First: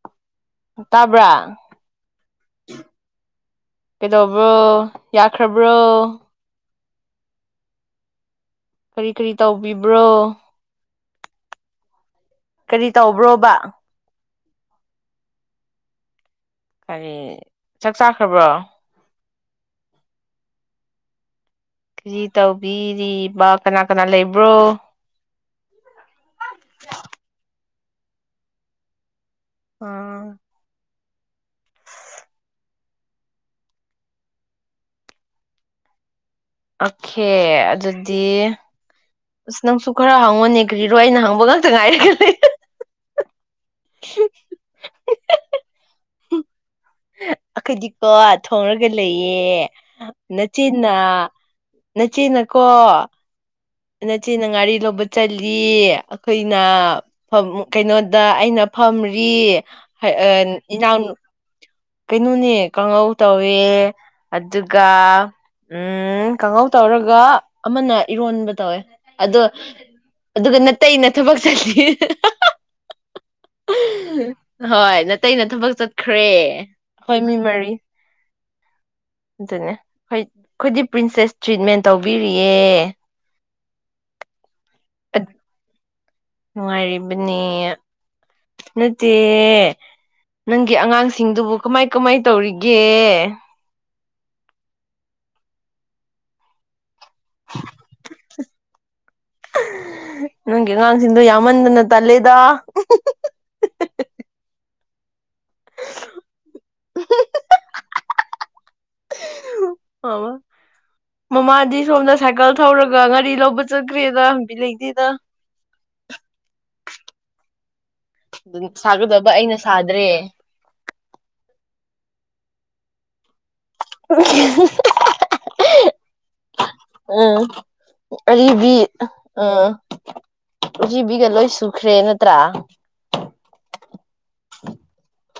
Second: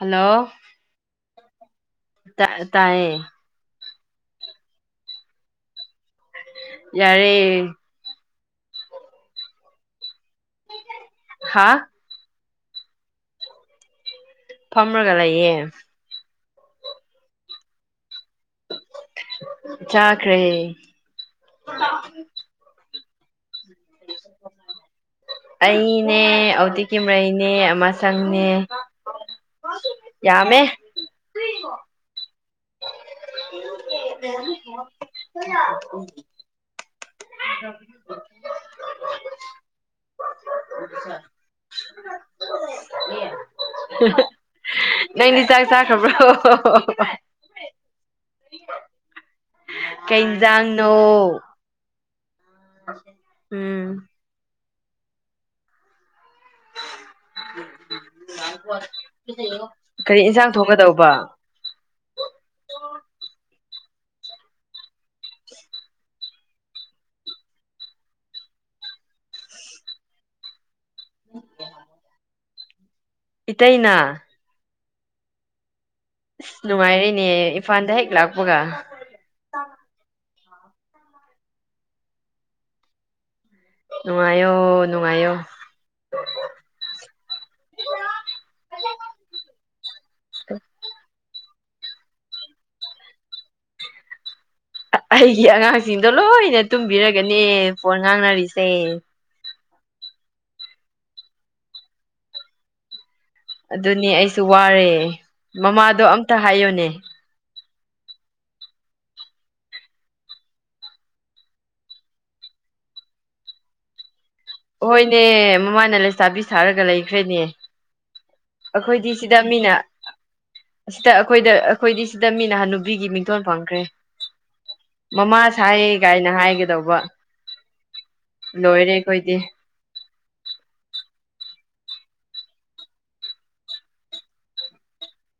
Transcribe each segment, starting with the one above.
hello ꯇꯥꯕ꯭ꯔꯥ ꯇꯥ ꯇꯥꯏꯌꯦ ꯀꯩꯗꯧꯕ꯭ꯔꯣ ꯌꯥꯈ꯭ꯔꯕ꯭ꯔꯣ ꯌꯥꯔꯦ ꯀꯔꯤ ꯀꯔꯤ ꯇꯧꯕꯤꯕ꯭ꯔꯣ ꯍꯥꯥ ꯀꯔꯤ ꯇꯧꯕ꯭ꯔꯣꯕ ꯐꯝꯔꯒꯂꯩꯌꯦ ꯀꯔꯤ ꯆꯥꯛ ꯆꯥꯈ꯭ꯔꯕ꯭ꯔꯣ ꯆꯥꯈ꯭ꯔꯦ ꯀꯔꯤ ꯇꯧꯕꯤ [unintelligible] ꯑꯩꯅꯦ ꯑꯣꯗꯤ ꯀꯦꯃꯩ ꯅꯦ ꯑꯃ ꯆꯪꯅꯦ ꯑꯥ ꯌꯥꯃꯦ [unintelligible] ꯑꯣꯈꯦ ꯑꯗꯨꯗꯤ ꯑꯁ ꯅꯪꯁꯨ ꯈꯔ ꯍꯪꯉꯣꯅꯦ ꯀ꯭ꯔꯤꯔꯣ ꯑꯩꯅ ꯍꯪꯕ ꯉꯥꯛꯇ ꯉꯥꯏꯔꯦ ꯅꯪꯗꯤ ꯆꯥꯛ ꯆꯥꯈ꯭ꯔꯕ꯭ꯔꯣ ꯑꯈꯣꯏꯗꯤꯀꯣ ꯊꯣꯡꯔꯒ ꯂꯩꯌꯦ ꯀꯩ ꯏꯟꯖꯥꯡꯅꯣ ꯅꯆꯤꯟꯅ ꯅꯆꯦꯅ ꯀꯣ ꯎꯝ ꯅꯆꯦꯅꯥ ꯉꯥꯔꯤ ꯂꯧꯕ ꯆꯜꯂꯤ ꯈꯣꯏꯅ ꯀꯩꯅꯣꯗ ꯑꯩꯅ ꯐꯝꯔꯤ ꯀꯔꯤ ꯏꯟꯁꯥꯡ ꯏꯅꯥꯎ ꯊꯣꯛꯀꯗꯧꯕ ꯀꯩꯅꯣꯅꯦ ꯀꯥꯡꯍꯧ ꯇꯧꯋꯦ ꯑꯗꯨꯒ ꯎꯝ ꯀꯥꯡꯍꯧ ꯇꯧꯔꯒ ꯑꯃꯅ ꯏꯔꯣꯟꯕ ꯇꯧꯋꯦ ꯑꯗꯣ ꯑꯗꯨꯒ ꯇꯩꯅ ꯊꯕꯛ ꯆꯠꯂꯤ ꯏꯇꯩꯅ ꯍꯣꯏ ꯅꯇꯩꯩꯅ ꯊꯕꯛ ꯆꯠ ꯈ꯭ꯔꯦ ꯉꯥꯏꯔꯦꯅꯦ ꯏꯝꯐꯥꯜꯗ ꯍꯦꯛ ꯂꯥꯛ ꯄꯨꯒ ꯑꯗꯨꯅꯦ ꯍꯣꯏ ꯑꯩꯈꯣꯏꯗꯤ ꯄ꯭ꯔꯤꯟꯁꯦꯁ ꯇ꯭ꯔꯤꯠꯃꯦꯟ ꯇꯧꯕꯤꯔꯤꯌꯦ ꯅꯨꯡꯉꯥꯏꯌꯣ ꯅꯨꯡꯉꯥꯏꯌꯣ ꯅꯨꯡꯉꯥꯏꯔꯤꯕꯅꯦ ꯅꯠꯇꯦ ꯅꯪꯒꯤ ꯑꯉꯥꯡ ꯁꯤꯡꯗꯨꯕꯨ ꯀꯃꯥꯏ ꯀꯃꯥꯏ ꯇꯧꯔꯤꯒꯦ ꯑꯩꯒꯤ ꯑꯉꯥꯡꯁꯤꯡꯗꯣ ꯂꯣꯏꯅ ꯇꯨꯝꯕꯤꯔꯒꯅꯦ ꯐꯣꯟ ꯉꯥꯡꯅꯔꯤꯁꯦ ꯅꯪꯒꯤ ꯑꯉꯥꯡꯁꯤꯡꯗꯣ ꯌꯥꯝꯃꯟꯗꯅ ꯇꯜꯂꯦꯗ ꯑꯗꯨꯅꯦ ꯑꯩꯁꯨ ꯋꯥꯔꯦ ꯃꯃꯥꯗꯣ ꯑꯝꯇ ꯍꯥꯏꯌꯣꯅꯦ ꯃꯃꯥꯗꯤ ꯁꯣꯝꯗ ꯁꯥꯏꯀꯜ ꯊꯧꯔꯒ ꯉꯥꯔꯤ ꯂꯧꯕ ꯆꯠꯈ꯭ꯔꯦꯗ ꯂꯩꯇꯦꯗ ꯍꯣꯏꯅꯦ ꯃꯃꯥꯏ ꯅ ꯂꯩꯁꯥꯕꯤ ꯁꯥꯔꯒ ꯂꯩꯈ꯭ꯔꯦꯅꯦ ꯑꯩꯈꯣꯏꯗꯤ ꯁꯥꯒꯗꯕ ꯁꯤꯗ ꯑꯩꯅ ꯃꯤꯅ ꯁꯥꯗ꯭ꯔꯦ ꯁꯤꯗ ꯑꯩꯈꯣꯏꯗ ꯑꯩꯈꯣꯏꯗꯤ ꯁꯤꯗ ꯃꯤꯅ ꯍꯟꯅꯨꯕꯤꯒꯤ ꯃꯤꯡꯊꯣꯜ ꯄꯥꯡꯉꯤ ꯦ ꯃꯃꯥꯥꯁ ꯍꯥꯏꯌꯦ ꯀꯥꯏꯅ ꯍꯥꯏꯒꯗꯧꯕ ꯎꯝ ꯂꯣꯏꯔꯦ ꯑꯩꯈꯣꯏꯗꯤ ꯎꯖꯤꯕꯤꯒ ꯂꯣꯏ ꯁꯨꯈ꯭ꯔꯦ ꯅꯠꯇ꯭ꯔꯥ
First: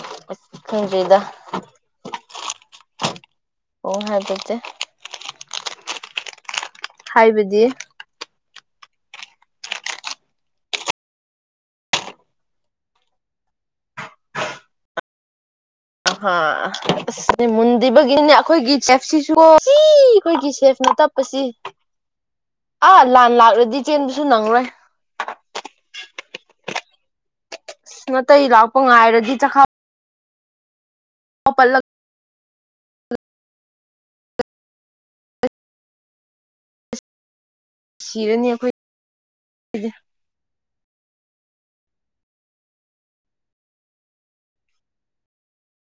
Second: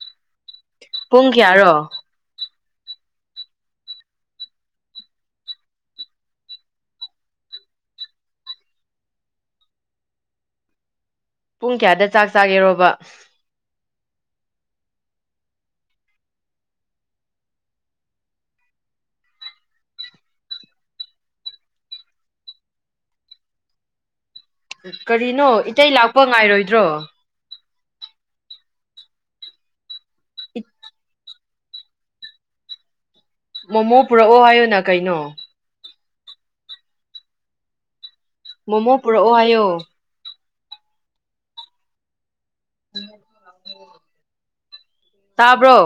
[unintelligible] ꯍꯤꯟꯗꯔꯤꯗ ꯄꯨꯡ ꯀꯌꯥꯔꯣ ꯎ ꯍꯥꯗ ꯆ ꯍꯥꯏꯕꯗꯤ ꯄꯨꯡ ꯀꯌꯥꯗ ꯆꯥꯛ ꯆꯥꯒꯦꯔꯣꯕ ꯑꯍꯥ ꯑꯁꯅꯦ ꯃꯨꯟꯗ꯭ꯕꯒꯤꯅꯤꯅꯦ ꯑꯩꯈꯣꯏꯒꯤ ꯁꯦꯞꯁꯤꯁꯨ ꯁꯤ ꯑꯩꯈꯣꯏꯒꯤ ꯁꯦꯐꯅ ꯇꯞꯄꯁꯤ ꯑꯥ ꯂꯥꯟ ꯂꯥꯛꯂꯗꯤ ꯆꯦꯟꯕꯁꯨ ꯅꯪꯔꯣꯏ ꯀꯔꯤꯅꯣ ꯏꯇꯩ ꯂꯥꯛꯄ ꯉꯥꯏꯔꯣꯏꯗ꯭ꯔꯣ ꯅꯥꯇꯩ ꯂꯥꯛꯄ ꯉꯥꯏꯔꯗꯤ ꯆꯈꯥꯎ ꯏ ꯑꯣ ꯄꯜꯂ ꯃꯣꯃꯣ ꯄꯨꯔꯛꯑꯣ ꯍꯥꯏꯌꯨꯅ ꯀꯩꯅꯣ ꯁꯤꯔꯅꯤ ꯑꯩꯈꯣꯏꯗꯤ ꯃꯣꯃꯣ ꯄꯨꯔꯛꯑꯣ ꯍꯥꯏꯌꯣ ꯎꯝ ꯇꯥꯕ꯭ꯔꯣ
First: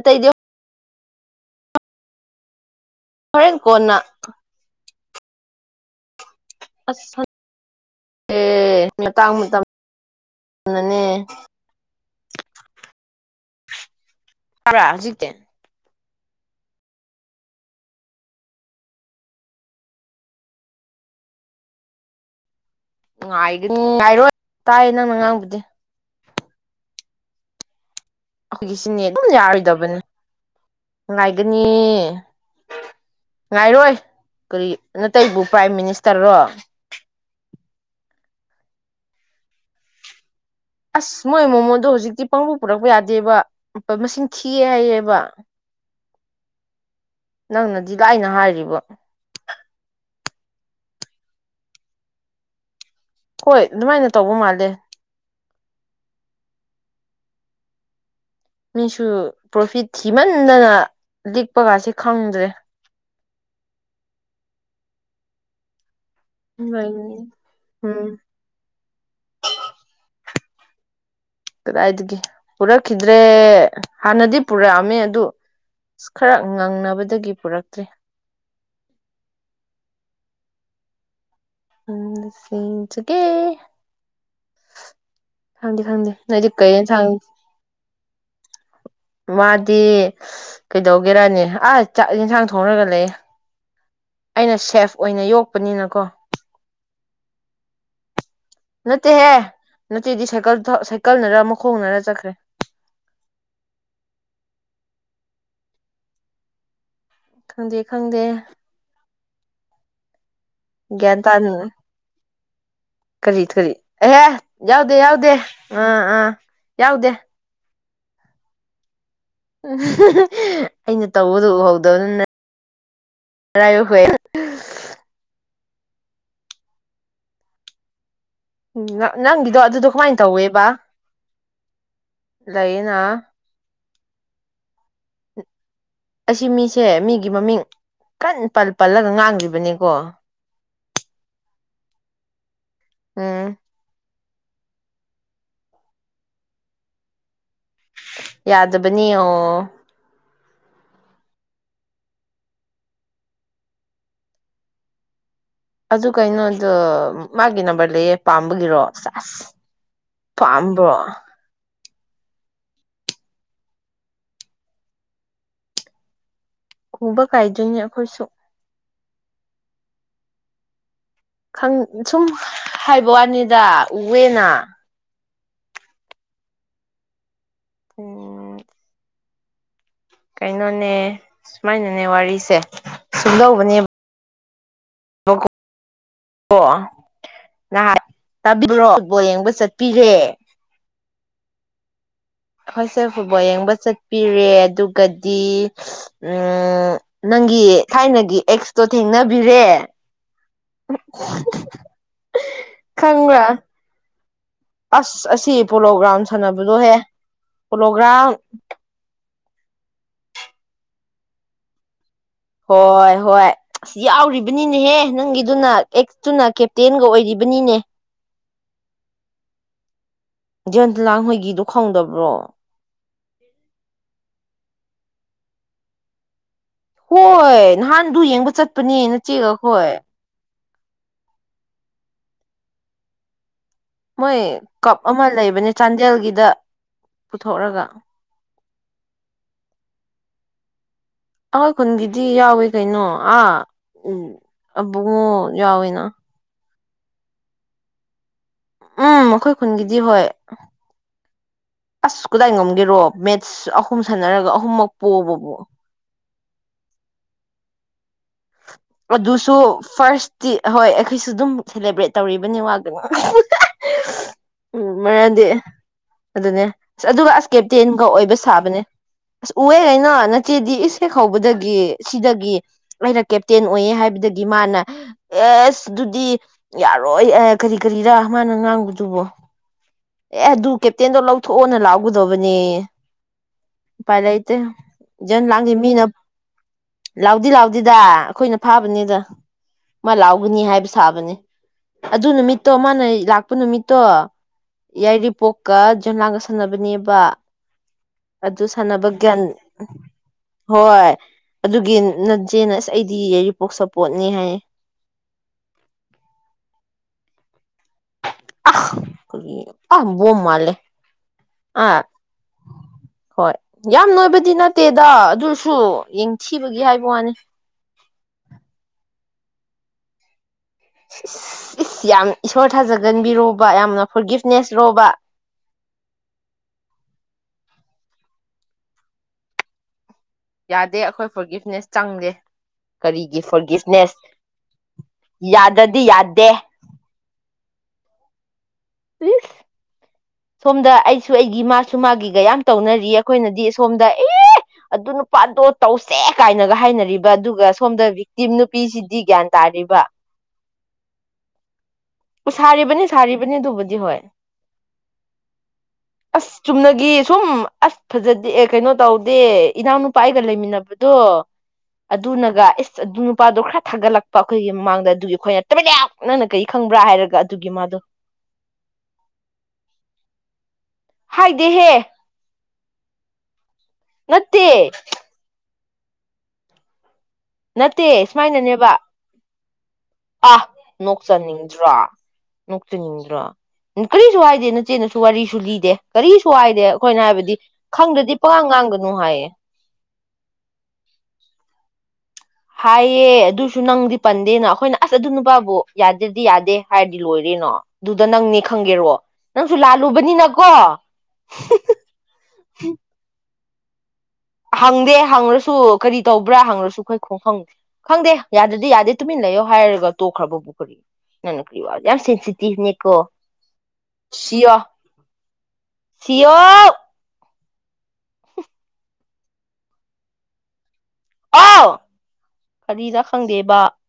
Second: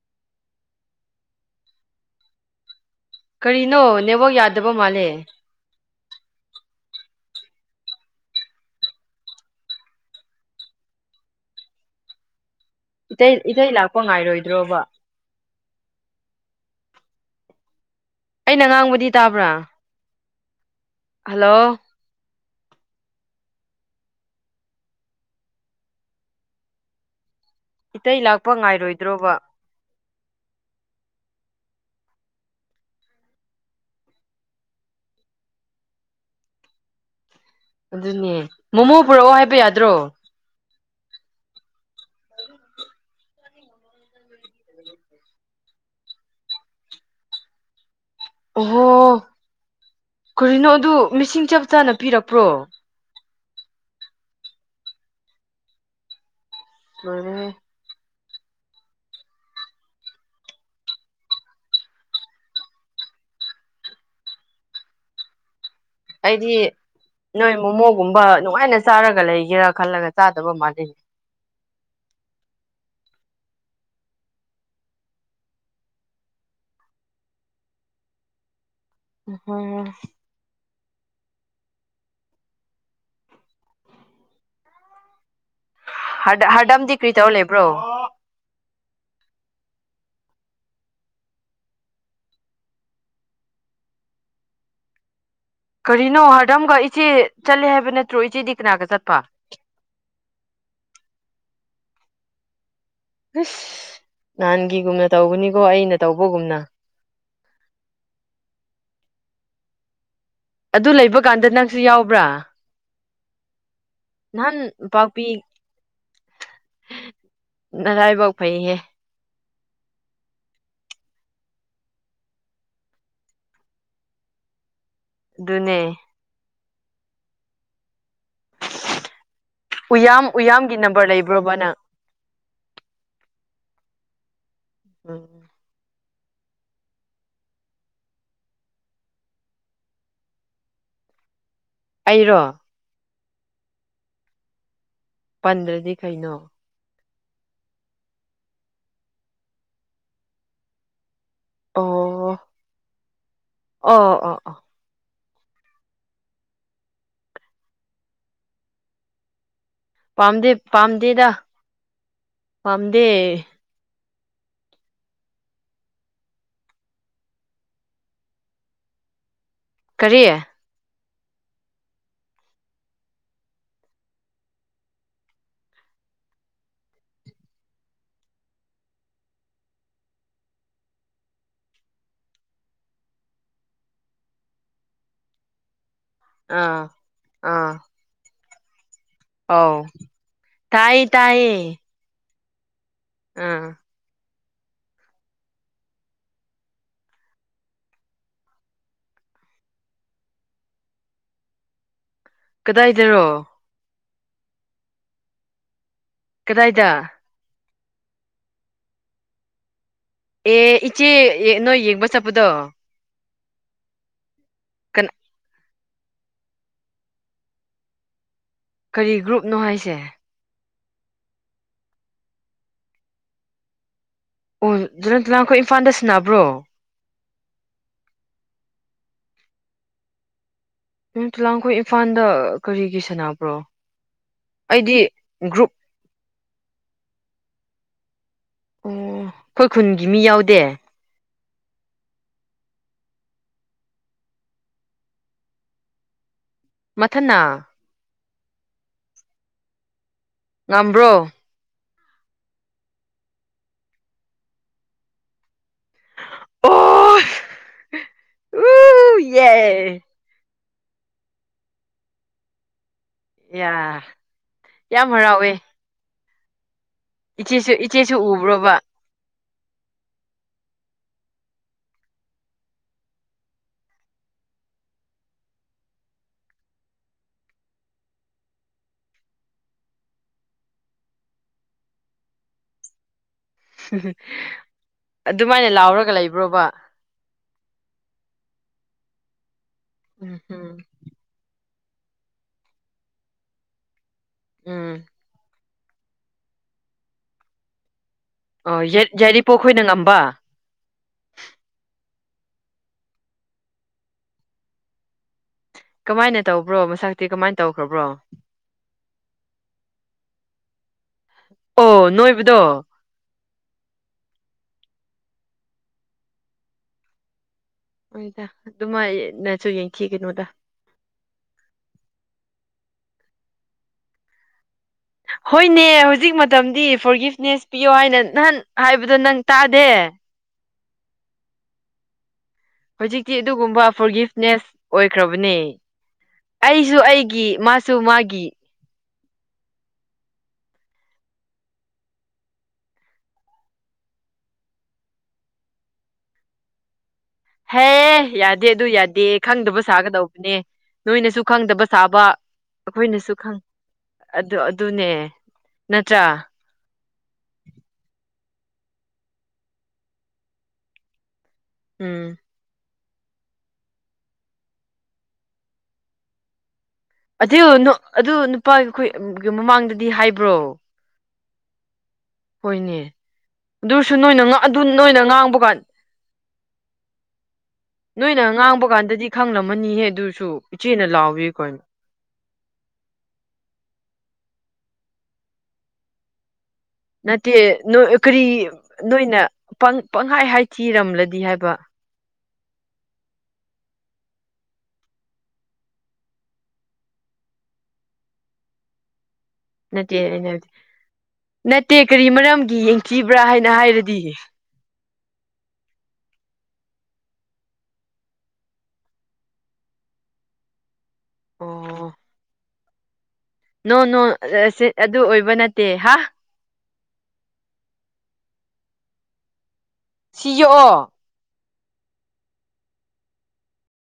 ꯠꯇꯗꯣ ꯍꯣꯔꯦꯟ ꯀꯔꯤꯅꯣ ꯀꯣꯟꯅ ꯅꯦꯕꯣꯛ ꯌꯥꯗꯕ ꯃꯥꯜꯂꯦ [unintelligible] ꯑꯁ ꯑꯦ ꯃꯇꯥꯡ ꯃꯇꯝꯅꯅꯦ ꯏ ꯏ ꯏ ꯂꯥꯛ ꯀꯣꯛꯄ ꯉꯥꯏꯔꯣꯏꯗ꯭ꯔꯣꯕ ꯇꯥꯕ꯭ꯔꯥ ꯍꯧꯖꯤꯛꯇꯤ ꯑꯩꯅ ꯉꯥꯡꯕꯗꯤ ꯇꯥꯕ꯭ꯔꯥ ꯍꯂꯣ ꯉꯥꯏꯒꯅꯤ ꯉꯥꯏꯔꯣꯏ ꯇꯥꯏꯌꯦ ꯅꯪꯅ ꯉꯥꯡꯕꯗꯤ ꯏꯇꯩ ꯂꯥꯛꯄ ꯑꯩꯈꯣꯏꯒꯤ ꯁꯤꯅꯦ ꯑꯗꯨꯝ ꯉꯥꯏꯔꯣꯏꯗ꯭ꯔꯣꯕ ꯌꯥꯔꯣꯏꯗꯕꯅꯦ ꯉꯥꯏꯒꯅꯤ ꯉꯥꯏꯔꯣꯏ ꯀꯔꯤ ꯅꯇꯩꯕꯨ ꯄ꯭ꯔꯥꯏꯝ ꯃꯤꯅꯤꯁꯇꯔꯣ ꯑꯗꯨꯅꯦ ꯃꯣꯃꯣ ꯄꯨꯔꯛꯑꯣ ꯍꯥꯏꯕ ꯌꯥꯗ꯭ꯔꯣ ꯑꯁ ꯃꯣꯏ ꯃꯣꯃꯣꯗꯣ ꯍꯧꯖꯤꯛꯇꯤ ꯄꯥꯡꯕꯨ ꯄꯨꯔꯛꯄ ꯌꯥꯗꯦꯕ ꯃꯁꯤꯡ ꯊꯤꯑꯦ ꯍꯥꯏꯌꯦꯕ ꯅꯪ ꯅ ꯁꯤꯗ ꯑꯩꯅ ꯍꯥꯏꯔꯤꯕ ꯀꯣꯔꯤꯅꯣ ꯑꯗꯨ ꯃꯤꯁꯤꯡ ꯆꯞ ꯆꯥꯅ ꯄꯤꯔꯛꯄ꯭ꯔꯣ ꯍꯣꯏ ꯑꯗꯨꯃꯥꯏꯅ ꯇꯧꯕ ꯃꯥꯜꯂꯦ ꯃꯅꯦ ꯃꯤꯁꯨ ꯄ꯭ꯔꯣꯐꯤꯠ ꯊꯤꯃꯟꯗꯅ ꯂꯤꯛꯄꯒꯁꯤꯦ ꯈꯪꯗ꯭ꯔꯦ ꯑꯩꯗꯤ ꯎꯝ ꯅꯣꯏ ꯃꯣꯃꯣꯒꯨꯝꯕ ꯅꯨꯡꯉꯥꯏꯅ ꯆꯥꯔꯒ ꯂꯩꯒꯦꯔꯥ ꯈꯜꯂꯒ ꯆꯥꯗꯕ ꯃꯥꯥꯟꯅꯩ ꯀꯗꯥꯏꯗꯒꯤ ꯄꯨꯔꯛꯈꯤꯗ꯭ꯔꯦ ꯍꯥꯟꯅꯗꯤ ꯄꯨꯔꯛꯑꯝꯃꯦ ꯑꯗꯨ ꯑꯁ ꯈꯔ ꯉꯪꯅꯕꯗꯒꯤ ꯄꯨꯔꯛꯇ꯭꯭ꯔꯦ ꯍꯝ ꯑ ꯁꯤ ꯏꯟꯆꯀꯦ ꯈꯪꯗꯦ ꯈꯪꯗꯦ ꯅꯣꯏꯗꯤ ꯀꯩ ꯍꯥꯔꯗꯝꯗꯤ ꯌꯦꯟꯁꯥꯡ ꯀꯔꯤ ꯇꯧ ꯂꯩꯕ꯭ꯔꯣ ꯃꯥꯗꯤ ꯀꯩꯗꯧꯒꯦꯔꯅꯦ ꯑ ꯆꯥꯛ ꯌꯦꯟꯁꯥꯡ ꯊꯣꯡꯉꯒ ꯂꯩ ꯑꯩꯅ ꯁꯦꯐ ꯑꯣꯏꯅ ꯌꯣꯛ ꯀꯔꯤꯅꯣ ꯍꯔꯗꯝꯒ ꯏꯆꯦ ꯆꯠꯂꯦ ꯍꯥꯏꯕꯅ ꯅꯠꯇꯦꯍꯦ ꯅꯠꯇꯦꯗꯤ ꯁꯩꯀꯜ ꯁꯩꯀꯜꯅꯔ ꯑꯃꯨꯛ ꯈꯣꯡꯔꯥ ꯆꯠꯈ꯭ꯔꯦ ꯑꯁ ꯅꯍꯥꯟꯒꯤꯒꯨꯝꯅ ꯇꯧꯕꯅꯤꯀꯣ ꯑꯩꯅ ꯇꯧꯕꯒꯨꯝꯅ ꯈꯪꯗꯦ ꯈꯪꯗꯦ ꯑꯗꯨ ꯂꯩꯕ ꯀꯥꯟꯗ ꯅꯪꯁꯨ ꯌꯥꯎꯕ꯭ꯔꯥ ꯈꯔꯤ ꯈꯔꯤ ꯑꯦꯍꯦ ꯅꯍꯥꯟ ꯌꯥꯎꯗꯦ ꯌꯥꯎꯗꯦ ꯄꯥꯛꯄꯤ ꯑꯥ ꯑꯥ ꯌꯥꯎꯗꯦ ꯅꯔꯏꯐꯥꯎ ꯐꯩꯍꯦ ꯑꯩꯅ ꯇꯧꯕꯗꯨ ꯎꯍꯧꯗꯕꯅꯤꯅ ꯄꯔꯥꯏꯨ ꯍꯌꯦ ꯅꯦ ꯎꯝ ꯅꯪꯒꯤꯗꯣ ꯑꯗꯨꯗꯣ ꯀꯃꯥꯏꯅ ꯎꯌꯥꯝ ꯇꯧꯋꯦꯕ ꯎꯌꯥꯝꯒꯤ ꯅꯝꯕꯔ ꯂꯩꯕ꯭ꯔꯣꯕ ꯅꯪ ꯂꯩꯅ ꯎꯝ ꯑꯁꯤ ꯃꯤꯁꯦ ꯃꯤꯒꯤ ꯃꯃꯤꯡ ꯀꯟ ꯄꯜ ꯄꯜꯂꯒ ꯉꯥꯡꯒꯤꯕꯅꯦ ꯀꯣ ꯑꯩꯔꯣ ꯑꯝ ꯄꯟꯗ꯭ꯔꯗꯤ ꯀꯩꯅꯣ ꯌꯥꯗꯕꯅꯤ ꯑꯣ ꯑꯣ ꯑꯣ ꯑꯣ ꯑꯣ ꯑꯗꯨ ꯀꯩꯅꯣꯗꯨ ꯃꯥꯒꯤ ꯅꯝꯕꯔ ꯂꯩꯌꯦ ꯄꯥꯝꯕꯒꯤꯔꯣ ꯁꯦꯁ ꯄꯥꯝꯗꯦ ꯄꯥꯝꯕ꯭ꯔꯣ ꯄꯥꯝꯗꯦꯗ ꯄꯥꯝꯗꯦ ꯎꯕ ꯀꯥꯏꯗꯣꯏꯅꯦ ꯑꯩꯈꯣꯏꯁꯨ ꯀꯔꯤ ꯈꯪ ꯁꯨꯝ ꯍꯥꯏꯕ ꯋꯥꯅꯤꯗ ꯎꯋꯦꯅ ꯑꯝ ꯀꯩꯅꯣꯅꯦ ꯁꯨꯃꯥꯏꯅꯅꯦ ꯋꯥꯔꯤꯁꯦ ꯁꯨꯝꯗꯧꯕꯅꯦꯕ [unintelligible] ꯑꯥ ꯑꯥ ꯇꯕꯤꯕ꯭ꯔꯣ ꯕꯣꯜ ꯌꯦꯡꯕ ꯆꯠꯄꯤꯔꯦ ꯇꯥꯢꯌꯦ ꯍꯣꯏ ꯁꯦ ꯐꯨꯠꯕꯣꯜ ꯌꯦꯡꯕ ꯆꯠꯄꯤ ꯔꯦ ꯑꯗꯨꯒꯗꯤ ꯎꯝ ꯅꯪꯒꯤ ꯊꯥꯏꯅꯒꯤ ꯑꯦꯛꯁꯇꯣ ꯊꯦꯡꯅꯕꯤꯔꯦ ꯀꯗꯥꯏꯗꯔꯣ ꯈꯪꯕ꯭ꯔꯥ ꯑꯁ ꯑꯁꯤ ꯄꯣꯂꯣ ꯒ꯭ꯔꯥꯎꯟ ꯀꯗꯥꯏꯗ ꯁꯥꯟꯅꯕꯗꯣꯍꯦ ꯄꯣꯂꯣꯒ꯭ꯔꯥꯎꯟ ꯑꯦ ꯏꯆꯦ ꯅꯣꯏ ꯌꯦꯡꯕꯆꯠ ꯍꯣꯏ ꯍꯣꯏ ꯑꯁ ꯌꯥꯎꯔꯤꯕ ꯅꯤꯅꯥꯍꯦ ꯀꯅꯥ ꯅꯪꯒꯤꯗꯨꯅ ꯑꯦꯛꯁꯇꯨꯅ ꯀꯦꯞꯇꯦꯟꯒ ꯑꯣꯏꯔꯤꯕꯅꯤꯅꯦ ꯀꯔꯤ ꯒ꯭ꯔꯨꯞꯅꯣ ꯍꯥꯏꯁꯦ ꯖꯟ ꯂꯥꯡ ꯍꯣꯏꯒꯤꯗꯣ ꯈꯪꯗꯕ꯭ꯔꯣ ꯑꯣ ꯖꯟ ꯂꯥꯡ ꯈꯣꯏ ꯏꯝꯐꯥꯜꯗ ꯁꯥꯟꯅꯕ꯭ꯔꯣ ꯍꯣꯏ ꯅꯍꯥꯟꯗꯨ ꯌꯦꯡꯕ ꯆꯠꯄꯅꯦ ꯅꯆꯦꯒ ꯑꯈ‌ꯣꯏ ꯖꯟꯂꯥꯡ ꯈ‌ꯣꯏ ꯏꯝꯐꯥꯜꯗ ꯀꯔꯤꯒꯤ ꯁꯅꯕ꯭ꯔꯣ ꯃꯣꯏ ꯀꯞ ꯑꯃ ꯂꯩꯕꯅꯦ ꯆꯥꯟꯗꯦꯜꯒꯤꯗ ꯄꯨꯊꯣꯛꯔꯒ ꯑꯣ ꯑꯩꯈꯣꯏ ꯈꯨꯟꯒꯤ ꯃꯤ ꯌꯥꯎꯗꯦ ꯑꯩꯈꯣꯏ ꯈꯨꯟꯒꯤꯗꯤ ꯌꯥꯎꯋꯤ ꯀꯩꯅꯣ ꯑꯥ ꯎ ꯑꯕꯨꯡꯉꯣ ꯌꯥꯎꯋꯤꯅ ꯃꯊꯅꯥ ꯎꯝ ꯃꯈꯣꯏ ꯈꯨꯟꯒꯤꯗꯤ ꯍꯣꯏ ꯉꯝꯕ꯭ꯔꯣ ꯑꯁ ꯀꯗꯥꯏ ꯉꯝꯒꯦꯔꯣ ꯃꯦꯠꯁ ꯑꯍꯨꯝ ꯁꯥꯟꯅꯔꯒ ꯑꯍꯨꯝꯃꯛ ꯄꯣꯕꯕꯨ ꯑꯣ ꯎ ꯑꯗꯨꯁꯨꯣ ꯌꯦ ꯐꯔꯁꯇꯤ ꯑꯍꯣꯏ ꯑꯩꯈꯣꯏꯁꯨ ꯑꯗꯨꯝ ꯁꯦꯂꯦꯕ꯭ꯔꯦꯠ ꯇꯧꯔꯤꯕꯅꯤ ꯋꯥ ꯌꯥ ꯎꯝ ꯌꯥꯝ ꯃꯔꯝꯗꯤ ꯍꯔꯥꯎꯋꯦ ꯑꯗꯨꯅꯦ ꯑꯁ ꯑꯗꯨꯒ ꯑꯁ ꯏꯆꯦꯁꯨ ꯀꯦꯞꯇꯦꯟꯒ ꯏꯆꯦꯁꯨ ꯑꯣꯏꯕ ꯁꯥꯕꯅꯦ ꯎꯕ꯭ꯔꯣꯕ ꯑꯁ ꯎꯑꯦ ꯀꯩꯅ ꯅꯆꯦꯗꯤ ꯏꯁ ꯍ‌ꯦꯛ ꯍꯧꯕꯗꯒꯤ ꯁꯤꯗꯒꯤ ꯂ‌ꯣꯏꯅ ꯀꯦꯞꯇꯦꯟ ꯑꯣꯏꯌꯦ ꯍꯥꯏꯕꯗꯒꯤ ꯃꯥꯅ ꯑꯦꯁ ꯑꯗꯨꯗꯤ ꯌꯥꯔꯣꯏ ꯀꯔꯤ ꯀꯔꯤꯔꯥ ꯃꯥꯅ ꯉꯥꯡꯕꯗꯨꯕꯣ ꯑꯦ ꯑꯗꯨ ꯀꯦꯞꯇꯦꯟꯗꯣ ꯂꯧꯊꯣꯛꯑꯣꯅ ꯂꯥꯛꯒꯗꯕꯅꯦ ꯎꯄꯥꯏ ꯂꯩꯇꯦ ꯖꯟ ꯑꯗꯨꯃꯥꯏꯅ ꯂꯥꯡꯗꯤ ꯃꯤꯅ ꯂꯥꯎꯔꯒ ꯂꯩꯕ꯭ꯔꯣꯕ ꯂꯥꯎꯗꯤ ꯂꯥꯎꯗꯤꯗ ꯑꯩꯈꯣꯏꯅ ꯐꯥꯕꯅꯤꯗ ꯃꯥ ꯎꯝ ꯂꯥꯎꯒꯅꯤ ꯎꯝ ꯍꯥꯏꯕ ꯁꯥꯕꯅꯤ ꯑꯗꯨ ꯅꯨꯃꯤꯠꯇꯣ ꯃꯥꯅ ꯂꯥꯛꯄ ꯅꯨꯃꯤꯠꯇꯣ ꯎꯝ ꯀ ꯖꯟ ꯂꯥꯡꯒ ꯁꯥꯟꯅꯕꯅꯦꯕ ꯑꯗꯨ ꯑꯣ ꯁꯥꯟꯅꯕ ꯒ꯭ꯌꯥꯟ ꯌꯥꯏꯔꯤꯄꯣꯛ ꯑꯩꯈꯣꯏꯅ ꯉꯝꯕ ꯍꯣꯏ ꯑꯗꯨꯒꯤ ꯅꯆ‌ꯦꯅꯥ ꯑꯁ ꯑꯩꯗꯤ ꯌꯥꯏꯔꯤꯄꯣꯛ ꯁꯄꯣꯔꯠꯅꯤ ꯍꯥꯏ ꯀꯃꯥꯏꯅ ꯇꯧꯕ꯭ꯔꯣ ꯃꯁꯛꯇꯤ ꯀꯃꯥꯏꯅ ꯇꯧꯈ꯭ꯔꯕ꯭ꯔꯣ ꯑ ꯕ‌ꯣꯝ ꯃꯥꯜꯂ‌ꯦ ꯑꯥ ꯑꯣ ꯅꯣꯏꯕꯗꯣ ꯍꯣꯏ ꯌꯥꯝ ꯅꯣꯏꯕꯗꯤ ꯅꯠ ꯇꯦꯗ ꯑꯗꯨꯁꯨ ꯌꯦꯡꯊꯤꯕꯒꯤ ꯍꯥꯏꯕ ꯋꯥꯅꯤ ꯍꯣꯏꯗ ꯑꯗꯨꯃꯅꯁꯨ ꯌꯦꯡꯈꯤ ꯀꯩꯅꯣꯗ ꯏꯁ ꯏꯁ ꯌꯥꯝ ꯏꯁꯣꯔ ꯊꯥꯖꯒꯟꯕꯤꯔꯣꯕ ꯌꯥꯝꯅ ꯐꯣꯔꯒꯤꯐꯅꯦꯁ ꯂꯣꯕ ꯍꯣꯏꯅꯦ ꯍꯧꯖꯤꯛ ꯃꯇꯝꯗꯤ ꯐꯣꯔ ꯒꯤꯐꯅꯦꯁ ꯄꯤꯌꯣ ꯍꯥꯏꯅ ꯅꯍꯥꯟ ꯍꯥꯏꯕꯗꯣ ꯅꯪ ꯇꯥꯗꯦ ꯌꯥꯗꯦ ꯑꯩꯈꯣꯏ ꯐꯣꯔ ꯒꯤꯐꯅꯦꯁ ꯆꯪꯂꯗꯦ ꯍꯧꯖꯤꯛꯇꯤ ꯑꯗꯨꯒꯨꯝꯕ ꯐꯣꯔꯒꯤꯐꯅꯦꯁ ꯑꯣꯏꯈ꯭ꯔꯕꯅꯦ ꯌꯥꯗꯗꯤ ꯌꯥꯗꯦ ꯑꯩꯁꯨ ꯑꯩꯒꯤ ꯃꯥꯁꯨꯨ ꯃꯥꯒꯤ ꯄ ꯁꯣꯝꯗ ꯑꯩꯁꯨ ꯑꯩꯒꯤ ꯃꯥꯁꯨ ꯃꯥꯒꯤꯒ ꯌꯥꯝ ꯇꯧꯅꯔꯤ ꯑꯩꯈꯣꯏꯅꯗꯤ ꯁꯣꯝꯗ ꯑꯦ ꯑꯗꯨ ꯅꯨꯄꯥꯗꯣ ꯇꯧꯁꯦ ꯀꯥꯏꯅꯒ ꯍꯥꯏꯅꯔꯤꯕ ꯑꯗꯨꯒ ꯍꯦ ꯁꯣꯝꯗ ꯚꯤꯛꯇꯤꯝ ꯌꯥꯗꯦ ꯑꯗꯨ ꯅꯨꯄꯤꯁꯤꯗꯤ ꯌꯥꯗꯦ ꯒ꯭ꯌꯥꯟ ꯈꯪꯗꯕ ꯇꯥꯔꯤꯕ ꯁꯥꯒꯗꯧꯕꯅꯦ ꯅꯣꯏꯅꯁꯨ ꯈꯪꯗꯕ ꯁꯥꯕ ꯁꯥꯔꯤꯕꯅꯤ ꯑꯩꯈꯣꯏꯅꯁꯨ ꯁꯥꯔꯤꯕꯅꯤ ꯑꯗꯨꯕꯨꯗꯤ ꯍꯣꯏ ꯑꯗꯨ ꯑꯗꯨꯅꯦ ꯅꯠꯇ꯭ꯔꯥ ꯑꯁ ꯆꯨꯝꯅꯒꯤ ꯁꯨꯝ ꯑꯁ ꯐꯖ ꯑꯦ ꯀꯩꯅꯣ ꯇꯧꯗꯦ ꯏꯅꯥꯎ ꯅꯨꯨꯄꯥ ꯑꯩꯒ ꯂꯩꯃꯤꯟꯅꯕꯗꯣ ꯎꯝ ꯑꯗꯨꯅꯒ ꯑꯗꯨ ꯅꯨꯄꯥꯗꯣ ꯈꯔ ꯊꯥꯒꯠꯂꯛꯄ ꯑꯩꯈꯣꯏꯒꯤ ꯃꯃꯥꯡꯗ ꯑꯗꯨꯒꯤ ꯑꯩꯈꯣꯏꯅ ꯇꯃꯤꯟꯅ ꯂꯛ ꯅꯪꯅ ꯀꯩ ꯑꯗꯨ ꯑꯗꯨ ꯅꯨꯄꯥꯒꯤ ꯑꯩꯈꯣꯏ ꯃꯃꯥꯡꯗ ꯗꯤ ꯍꯥꯏꯕ꯭ꯔꯣ ꯍꯥꯏꯗꯦꯍꯦ ꯍꯣꯏꯅꯦ ꯑꯗꯨꯁꯨ ꯅꯣꯏꯅ ꯅꯠꯇꯦ ꯑꯗꯨ ꯅꯣꯏꯅ ꯉꯥꯡꯕ ꯀꯥꯟ ꯅꯠꯇꯦ ꯅꯣꯏꯅ ꯉꯥꯡꯕ ꯁꯨꯃꯥꯏꯅꯅꯦꯕ ꯀꯥꯟꯗꯗꯤ ꯈꯪꯂꯝꯃꯅꯤꯍꯦ ꯑꯗꯨꯁꯨ ꯑ ꯏꯆꯦꯅ ꯂꯥꯎꯋꯤ ꯀꯩꯅꯣ ꯅꯣꯛꯆꯅꯤꯡꯗ꯭ꯔꯣ ꯅꯣꯛꯆꯅꯤꯡꯗ꯭ꯔꯣ ꯀꯔꯤꯁꯨ ꯍꯥꯏꯗꯦ ꯅ ꯏꯆꯦꯅꯁꯨ ꯋꯥꯔꯤꯁꯨ ꯂꯤꯗꯦ ꯀꯔꯤꯁꯨ ꯍꯥꯏ ꯅꯠꯇꯦ ꯀꯔꯤ ꯉꯥꯡꯒꯅꯨ ꯅꯣꯏꯅ ꯍꯥꯏꯌꯦ ꯄꯪꯈꯥꯏ ꯍꯥꯏ ꯊꯤꯔꯝꯂꯗꯤ ꯍꯥꯏꯕ ꯍꯥꯏꯌꯦ ꯑꯗꯨꯁꯨ ꯅꯪꯗꯤ ꯄꯟꯗꯦꯅ ꯑꯩꯈꯣꯏꯅ ꯑꯁ ꯑꯗꯨ ꯅꯨꯄꯥꯕꯨ ꯌꯥꯗ꯭ꯔꯗꯤ ꯌꯥꯗꯦ ꯍꯥꯏꯔꯗꯤ ꯂꯣꯏꯔꯦꯅꯣ ꯑꯗꯨꯗ ꯅꯪꯅꯦ ꯈꯪꯒꯦꯔꯣ ꯅꯪꯁꯨ ꯅꯠꯇꯦ ꯑꯩꯅ ꯍꯥꯏꯗꯤ ꯂꯥꯜꯂꯨꯕꯅꯤꯅꯀꯣ ꯅꯠꯇꯦ ꯀꯔꯤ ꯃꯔꯝꯒꯤ ꯌꯦꯡꯊꯤꯕ꯭ꯔꯥ ꯍꯥꯏ ꯍꯥꯏꯔꯗꯤ ꯍꯪꯗꯦ ꯍꯪꯉꯁꯨ ꯀꯔꯤ ꯇꯧꯕ꯭ꯔꯥ ꯍꯪꯉꯁꯨ ꯑꯩꯈꯣꯏ ꯈꯣꯡꯈꯪ ꯈꯪꯗꯦ ꯌꯥꯗꯗꯤ ꯌꯥꯗꯦ ꯇꯨꯃꯤꯟ ꯂꯩꯌꯣ ꯍꯥꯏꯔꯒ ꯇꯣꯛꯈ꯭ꯔꯕꯕꯨ ꯀꯔꯤ ꯅꯪꯅ ꯀꯔꯤ ꯋꯥ ꯑꯣ ꯌꯥꯝ ꯁꯦꯟꯁꯤꯇꯤꯚꯅꯦꯀꯣ ꯅꯣ ꯅꯣ ꯑꯗꯨ ꯑꯣꯏꯕ ꯅꯠꯇꯦ ꯍꯥ ꯁꯤꯌꯣ ꯁꯤ ꯌꯣꯛꯑꯣ ꯑꯥꯎ ꯀꯔꯤꯗ ꯈꯪꯗꯦꯕ